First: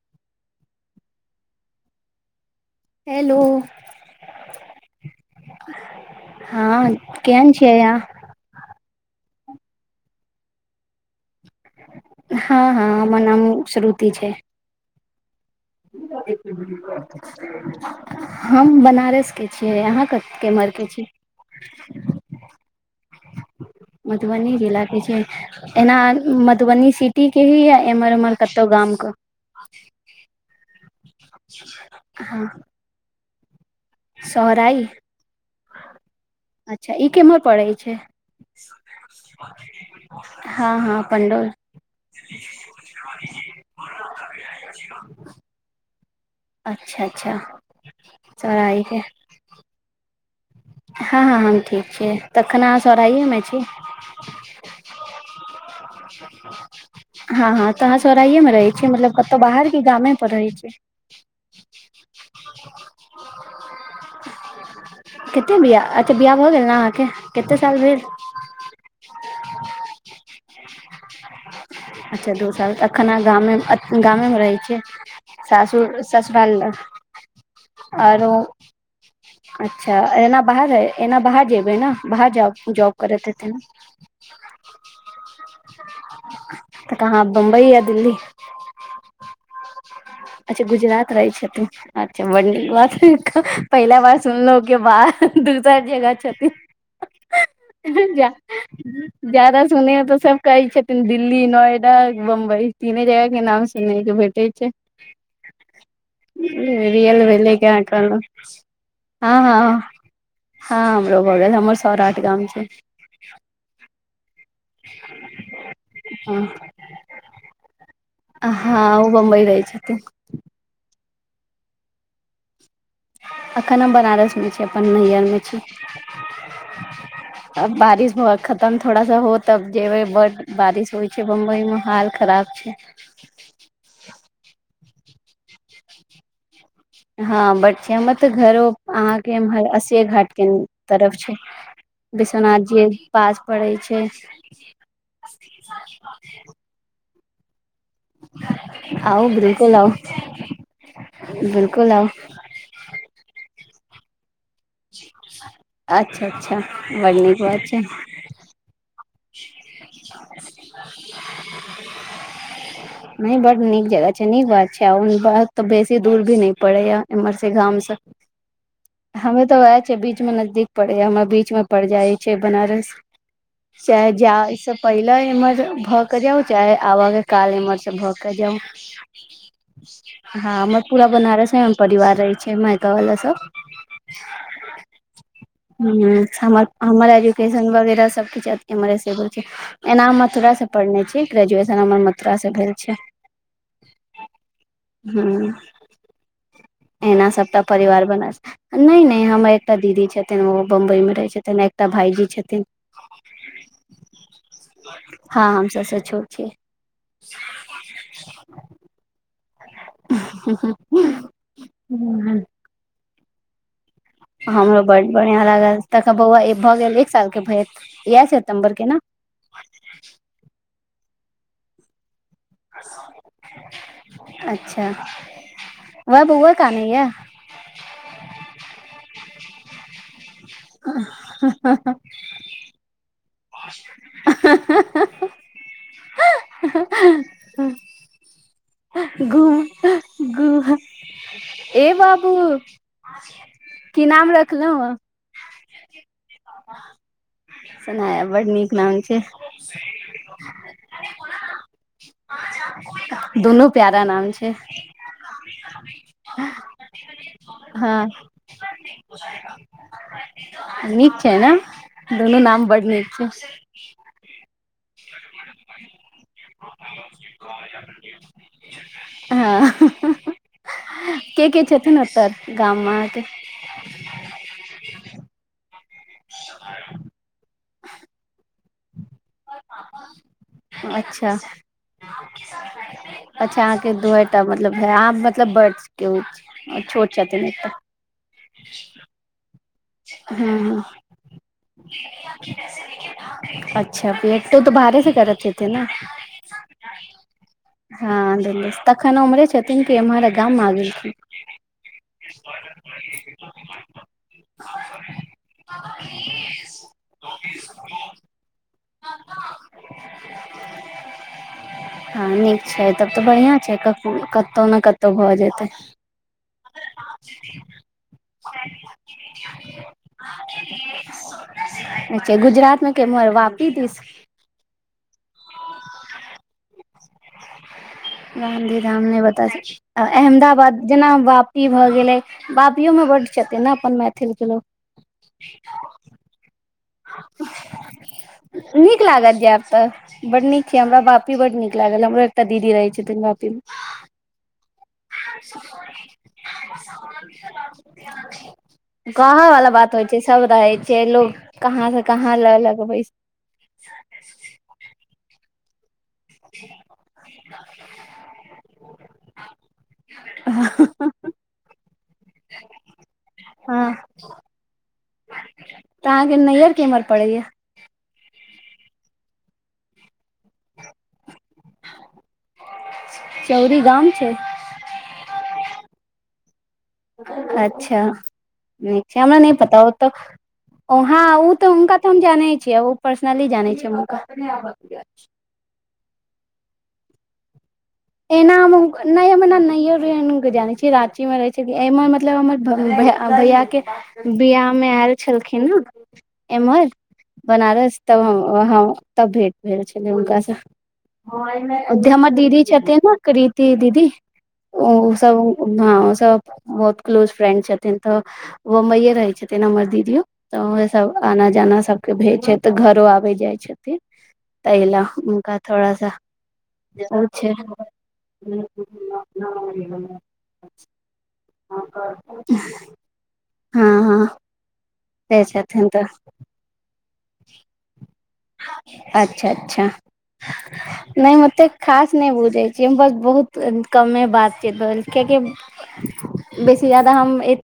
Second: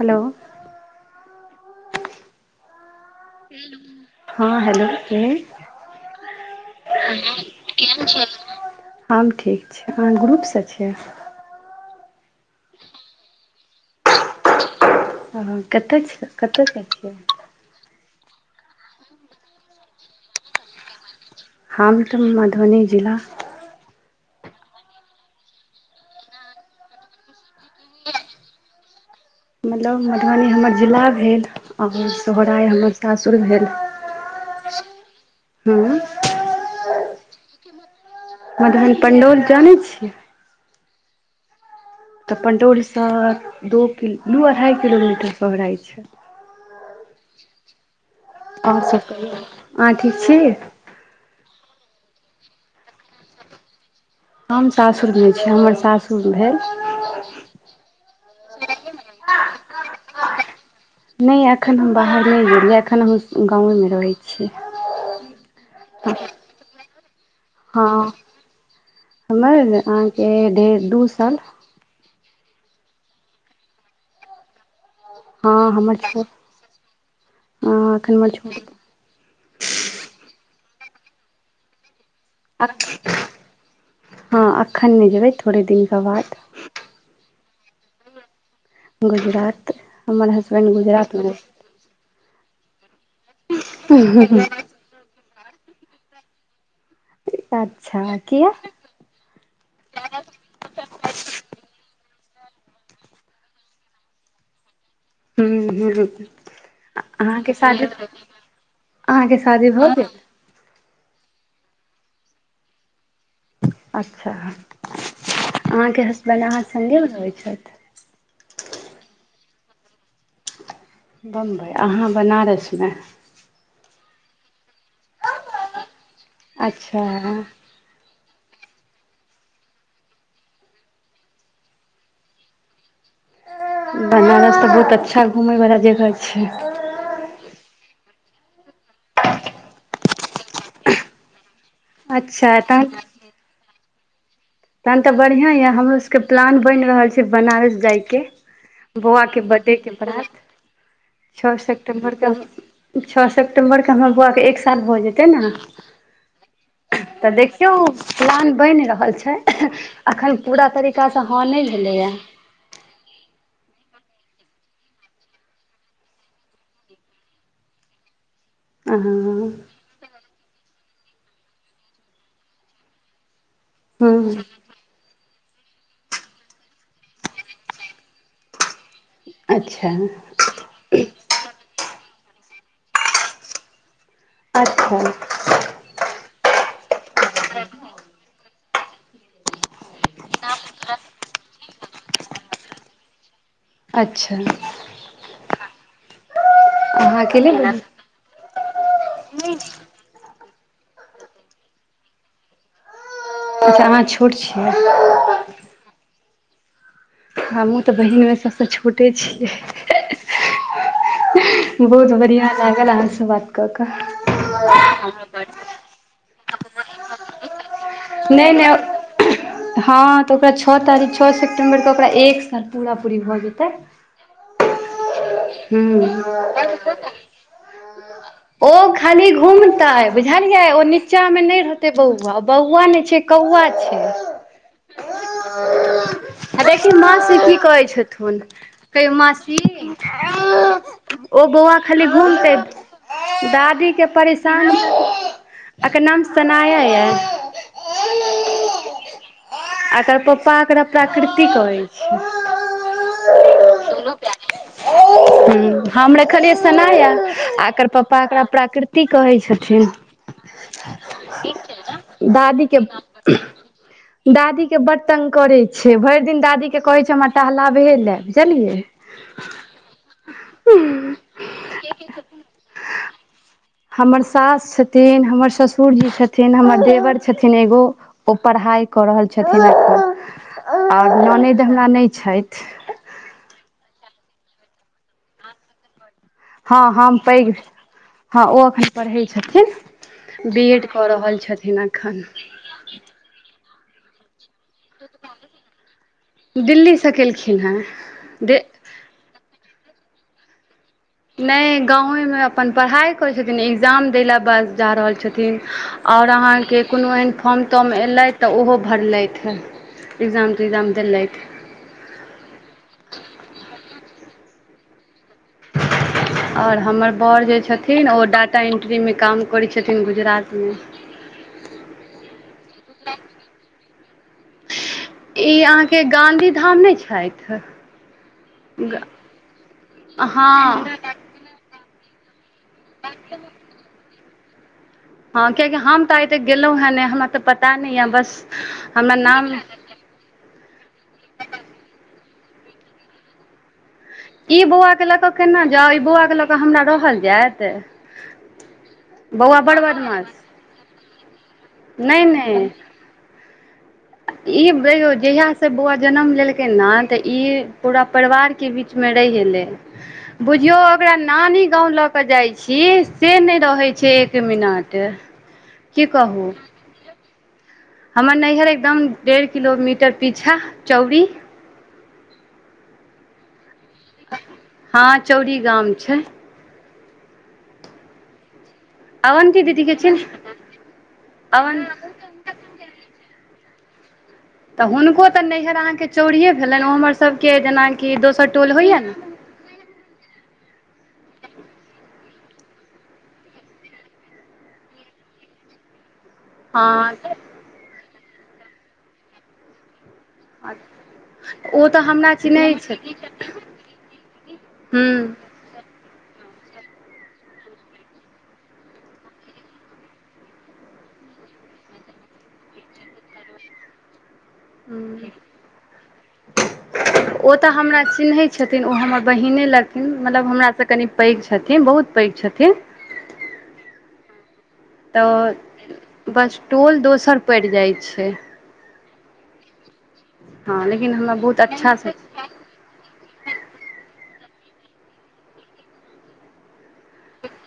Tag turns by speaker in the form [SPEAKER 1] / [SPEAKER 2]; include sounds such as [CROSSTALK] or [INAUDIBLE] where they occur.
[SPEAKER 1] Hello
[SPEAKER 2] hello
[SPEAKER 1] हँ hello के
[SPEAKER 2] हँ
[SPEAKER 1] ह
[SPEAKER 2] केहन छियै
[SPEAKER 1] केन
[SPEAKER 2] अहाँ
[SPEAKER 1] छै [UNINTELLIGIBLE] हम ठीक छी अहाँ ग्रुप सँ छियै
[SPEAKER 2] हँ हँ हमर नाम श्रुति छै
[SPEAKER 1] ह कतय छियै कतय जाय छियै
[SPEAKER 2] हम बनारस के छियै अहाँ केम्हर के छियै
[SPEAKER 1] हम तऽ मधुबनी जिला
[SPEAKER 2] मधुबनी जिला के छी एना मधुबनी सिटी के ही या एम्हर उम्हर कतहु गाम के
[SPEAKER 1] मतलब मधुबनी हमर जिला भेल और सोहराय हमर सासुर भेल
[SPEAKER 2] सोहराय
[SPEAKER 1] हूं
[SPEAKER 2] अच्छा ई केम्हर पड़ै छै
[SPEAKER 1] मदन पण्डौल जानै छियै
[SPEAKER 2] हँ हँ पणडोल
[SPEAKER 1] तऽ पणडौलसँ दू किलो दू अढ़ाइ किलोमीटर पहराइत छै
[SPEAKER 2] अच्छा अच्छा
[SPEAKER 1] और
[SPEAKER 2] सोहराइ के
[SPEAKER 1] सब कहियौ अहाँ ठीक छी
[SPEAKER 2] हँ हँ हम ठीक छी तखन अहाँ सोराहएमे छी
[SPEAKER 1] हम सासुरमे छी हमर सासुर भेल
[SPEAKER 2] हँ हँ तऽ अहाँ सौराइये मे रहै छी मतलब कतो बाहर की गामे पर रहै छी
[SPEAKER 1] नहि एखन हम बाहर नहि गेलियै एखन हम गांवे मे रहैत छियै
[SPEAKER 2] कतेक बिया अच्छा बियाह भऽ गेल ने अहाँके कतेक साल भेल
[SPEAKER 1] हँ हमर अहाँके ढेर दू साल
[SPEAKER 2] अच्छा दू साल एखन गामे गामे रहै छियै
[SPEAKER 1] हँ
[SPEAKER 2] सासुर
[SPEAKER 1] हमर छोट
[SPEAKER 2] ससुराल ल
[SPEAKER 1] हँ एखन हमर
[SPEAKER 2] आरो
[SPEAKER 1] छोट
[SPEAKER 2] अच्छा एना बाहर रहय एना बाहर जेबै ने बाहर जाब
[SPEAKER 1] आ हँ एखन नै जेबै थोड़े दिन
[SPEAKER 2] त तऽ अहाँ बम्बई या दिल्ली
[SPEAKER 1] गुजरात हमर हसबैंड गुजरात मे रहै
[SPEAKER 2] अच्छा बड निक बात पहिला बार सुनलोह के बा दोसर जगह छथिन
[SPEAKER 1] रहै। अच्छा
[SPEAKER 2] जा
[SPEAKER 1] किया
[SPEAKER 2] ज्यादा सुनै हं तो सब कहै छथिन दिल्ली नोएडा बम्बई तीने जगह के नाम सुनै छी भरि ठीक छै
[SPEAKER 1] हू ह्म
[SPEAKER 2] रियल भेले के कहलहु
[SPEAKER 1] अहाँके
[SPEAKER 2] हँ
[SPEAKER 1] शादी
[SPEAKER 2] हँ
[SPEAKER 1] भऽ गेल
[SPEAKER 2] हँ हमरो भऽ हमरो सौराठ गाम छै
[SPEAKER 1] अच्छा अहाँके
[SPEAKER 2] हँ
[SPEAKER 1] हसबैंड अहाँ संडेमे रहबै छथि
[SPEAKER 2] हँ ह बम्बई रहै छथिन
[SPEAKER 1] बम्बइ अहाँ बनारसमे
[SPEAKER 2] एखन हम बनारस मे छी अपन नैहरमे छी
[SPEAKER 1] अच्छा हं
[SPEAKER 2] अब बारिश ब खतम थोड़ा सा हो तब जेबै बड बारिश होइ छै बम्बई मे हाल खराब छै
[SPEAKER 1] बनारस तऽ बहुत अच्छा घुमयवला जगह छै
[SPEAKER 2] हँ बट हमर तऽ घरो अहाँके अस्सी घाट के तरफ छै
[SPEAKER 1] अच्छा
[SPEAKER 2] विश्वनाथ जी पास पड़ै छै
[SPEAKER 1] प्लान ते बढ़िया ये हमरो सब के प्लान बनि रहल छै बनारस जाय के के बौआ
[SPEAKER 2] आउ
[SPEAKER 1] के
[SPEAKER 2] बिलकुल
[SPEAKER 1] बर्थडे
[SPEAKER 2] आउ
[SPEAKER 1] के बाद छओ
[SPEAKER 2] बिलकुल आउ
[SPEAKER 1] सेप्टेम्बर के छः सेप्टम्बरके हमर बौआ एक साऋ भऽ जेतै ने
[SPEAKER 2] अच्छा अच्छा बड
[SPEAKER 1] तऽ
[SPEAKER 2] नीक बात
[SPEAKER 1] देखियौ
[SPEAKER 2] छै
[SPEAKER 1] पुरान बनि रहल छै अखन पूरा तरीकासँ हँ नहि भेलैए
[SPEAKER 2] [INAUDIBLE] नहि बड नीक जगह छै नीक बात छै आ ब तऽ बेसी दूर भी नहि पड़ैया एमहर सबके गामसँ
[SPEAKER 1] हँ
[SPEAKER 2] हमे
[SPEAKER 1] हूँ
[SPEAKER 2] तऽ वएह छै बीच मे नजदीक पड़ै हमरा बीच मे पड़ जाइ छै बनारस सहजा [UNINTELLIGIBLE] से पहिले इम्हर भऽ के जाउ चाहे आबय के काल इम्हर से भऽ के जाउ
[SPEAKER 1] अच्छा
[SPEAKER 2] हँ हमर पूरा बनारस मे हम परिवार रहै छै मायका वाला सब
[SPEAKER 1] अच्छा
[SPEAKER 2] ह्म हमर हमर एजुकेशन वगैरह सब किछु इम्हरे से होल छै एना हम मथुरा से पढ़ने छी ग्रेजुएशन हमर मथुरा से भेल छै
[SPEAKER 1] अच्छा
[SPEAKER 2] हूं एना
[SPEAKER 1] अहाँके नहि
[SPEAKER 2] सबटा
[SPEAKER 1] बहिन
[SPEAKER 2] परिवार बना छै नहि नहि हमर एकटा दीदी छथिन ओ बम्बई में रहैत छथिन आ एकटा भाईजी छथिन
[SPEAKER 1] अच्छा अहाँ छोट छियै
[SPEAKER 2] हँ हम सबसँ छोट छियै
[SPEAKER 1] हमहूँ तऽ बहिनमे सभसँ छोटे छियै अहं हं ह्ह बहुत बढ़ियां लागल अहाँसँ बात कऽ कऽ
[SPEAKER 2] हमरो बड बढ़ियां लागल तखन बौआ भऽ गेल एक साल के भेल इएह
[SPEAKER 1] नहि
[SPEAKER 2] सितम्बर के ने
[SPEAKER 1] नहि हँ तऽ ओकरा छः तारीख छः सेप्टेंबर के ओकरा एक पूरा पूरी भऽ जेतै
[SPEAKER 2] अच्छा वएह बौआ कानै या
[SPEAKER 1] ह्म ओ खाली घूमतै बुझलियै ओ नीचा मे नहि रहते बौआ बौआ ने छै कौआ छै
[SPEAKER 2] अ ह्ह हं
[SPEAKER 1] देखेकिन माँ से की कहै छथुन कहियौ मासी
[SPEAKER 2] घूम घूम
[SPEAKER 1] [UNINTELLIGIBLE] ओ बौआ
[SPEAKER 2] ए
[SPEAKER 1] खाली
[SPEAKER 2] बाबू
[SPEAKER 1] घुमतै द दादी
[SPEAKER 2] की
[SPEAKER 1] के
[SPEAKER 2] नाम
[SPEAKER 1] परेशान
[SPEAKER 2] रखलहुँ
[SPEAKER 1] एकर नाम सनाया
[SPEAKER 2] सनाया बड़ नीक नाम छै
[SPEAKER 1] एकर पप्पा एकरा प्रकृति कहैत छै
[SPEAKER 2] दुनू प्यारा नाम छै
[SPEAKER 1] ह्म हम रखलियै शनाया आ एकर
[SPEAKER 2] हँ
[SPEAKER 1] पापा एकरा प्राकृति की कहै छथिन
[SPEAKER 2] नीक छै ने दुनू
[SPEAKER 1] दादी
[SPEAKER 2] नाम
[SPEAKER 1] के
[SPEAKER 2] बड नीक छै
[SPEAKER 1] दादी के बड तंग करै छै भरि दिन दादी के कहै छै हमरा टहलाबहे ल‌ए बुझलियै
[SPEAKER 2] हँ
[SPEAKER 1] अह
[SPEAKER 2] के के छथुन ओतह गाममे
[SPEAKER 1] हमर सास छथिन हमर ससुरजी छथिन हमर देवर छथिन एगो ओ पढ़ाइ कऽ रहल छथिन एखन और
[SPEAKER 2] अच्छा
[SPEAKER 1] ननदि हमरा नहि छथि
[SPEAKER 2] अच्छा अहाँके दुयेटा मतलब है अहां मतलब बड के ओ छै
[SPEAKER 1] हँ हम पैघ हँ ओ एखन पढ़ै छथिन
[SPEAKER 2] हूँ
[SPEAKER 1] बी
[SPEAKER 2] हूँ
[SPEAKER 1] एड कऽ रहल छथिन अखन
[SPEAKER 2] अच्छा [UNINTELLIGIBLE] तऽ बाहरे से करत हेतै ने
[SPEAKER 1] दिल्लीसँ केलखिन हेँ
[SPEAKER 2] हँ दिल्ली सँ तखन ओम्हरे छथिन कि एम्हर गाम मे आ गेलखिन
[SPEAKER 1] नहि गाँवेमे अपन पढ़ाई करै छथिन एक्जाम दैला बस जा रहल छथिन आओर अहाँके कोनो एहन फॉर्म तर अलहि तऽ ओहो भरलैथि एग्जाम तेग्जाम देलैथि।
[SPEAKER 2] हँ नीक छैय तब तऽ बढ़िआँ छैय क कतहु ने कतहु भऽ जेतै।
[SPEAKER 1] और हमर बौड़ जे छथिन ओ डाटा एन्ट्रीमे काम करैत छथिन गुजरातमे।
[SPEAKER 2] अच्छा गुजरात मे केम्हर वापी दिस?
[SPEAKER 1] ई अहाँके गाँधी धाम नै छथि?
[SPEAKER 2] गांधी धाम ने बता आ अहमदाबाद
[SPEAKER 1] हँ
[SPEAKER 2] जेना वापी भए गेलै बापियोमे बड्ड छथिन ने अपन मैथिलके लोक।
[SPEAKER 1] हँ कियकि हम तऽ आय तक गेलहुं हेँ ने हमरा तऽ पता नहि य बस
[SPEAKER 2] नीक
[SPEAKER 1] हमरा
[SPEAKER 2] लागत
[SPEAKER 1] नाम
[SPEAKER 2] जायब तऽ बड नीक छैय हमरा बापी बड नीक लागल हमरो एकटा दीदी रहै छथिन बापी मे।
[SPEAKER 1] ई बौआ के ल जायत
[SPEAKER 2] कह
[SPEAKER 1] बौआ
[SPEAKER 2] वाला
[SPEAKER 1] बड़
[SPEAKER 2] बात होइ छैय से।
[SPEAKER 1] बदमाश
[SPEAKER 2] सब रहै छैय लोक।
[SPEAKER 1] नहि नहि ई [UNINTELLIGIBLE] जहिय से बौआ जनम लेलकै न तऽ ई पूरा परिवार के बीचमे रहि एलै।
[SPEAKER 2] [UNINTELLIGIBLE]
[SPEAKER 1] बुझियौ ओकरा नानी गाँव लऽ कऽ जाइ छी से नहि रहै
[SPEAKER 2] हँ
[SPEAKER 1] छैय एक मिनट। की कहू।
[SPEAKER 2] [UNINTELLIGIBLE] पड़ैैया।
[SPEAKER 1] हमर नैहर एकदम डेढ़ किलोमीटर पीछा चौरी।
[SPEAKER 2] चौरी गाम। छै
[SPEAKER 1] हँ चौरी गाम छैय।
[SPEAKER 2] अच्छा नीक छैय हमरा नहि
[SPEAKER 1] अवन्ती
[SPEAKER 2] पता ओ
[SPEAKER 1] दीदीके
[SPEAKER 2] तऽ
[SPEAKER 1] छै ने
[SPEAKER 2] वहाँ ओ तऽ
[SPEAKER 1] अवन
[SPEAKER 2] हुनका हम जानै छियै ओ पर्सनली जानै छियै हम हुनका।
[SPEAKER 1] तऽ हुनको तऽ नैहर अहाँके चोरिए भेलनि ओ हमरसभके जेनाकि दोसर
[SPEAKER 2] एना
[SPEAKER 1] टोल होइए ने
[SPEAKER 2] [UNINTELLIGIBLE] कि जानै छी रांची मे रहै छैय कि एहिमे मतलब हमर भ भै भैया के बियाह मे आयल छलखिन ने। एमहर
[SPEAKER 1] हँ
[SPEAKER 2] बनारस तब हँ तब भेंट भेल छलै हुनका स।
[SPEAKER 1] ओ
[SPEAKER 2] ओत
[SPEAKER 1] तऽ
[SPEAKER 2] हमर
[SPEAKER 1] हमरा
[SPEAKER 2] दीदी
[SPEAKER 1] चिन्है
[SPEAKER 2] छते ने
[SPEAKER 1] छथिन
[SPEAKER 2] कृति दीदी ओ
[SPEAKER 1] हूँ
[SPEAKER 2] सभ हँ ओ सब बहुत क्लोज फ्रेंड छथिन तऽ बम्बइए रहै छथिन हमर दीदियो। तऽ उहे सभ आना जाना सभके भेज छैय तऽ घरो आबै जाइ छथिन। तहिला हुनका थोड़ा सा
[SPEAKER 1] ओ
[SPEAKER 2] छै
[SPEAKER 1] तऽ हमरा चिन्हैत छथिन ओ हमर बहिने लगथिन मतलब हमरास कनि पैघ छथिन बहुत पैघ छथिन।
[SPEAKER 2] हँ हँ से
[SPEAKER 1] तऽ
[SPEAKER 2] छथिन तऽ
[SPEAKER 1] बस टोल दोसर पड़ि जाइ छैय।
[SPEAKER 2] अच्छा अच्छा
[SPEAKER 1] हँ लेकिन
[SPEAKER 2] नहि
[SPEAKER 1] हमरा बहुत
[SPEAKER 2] ओते
[SPEAKER 1] अच्छासँ
[SPEAKER 2] खास नहि बुझै हम बस बहुत कमे बात [UNINTELLIGIBLE] रहल कियकि बेसी ज्यादा हम ए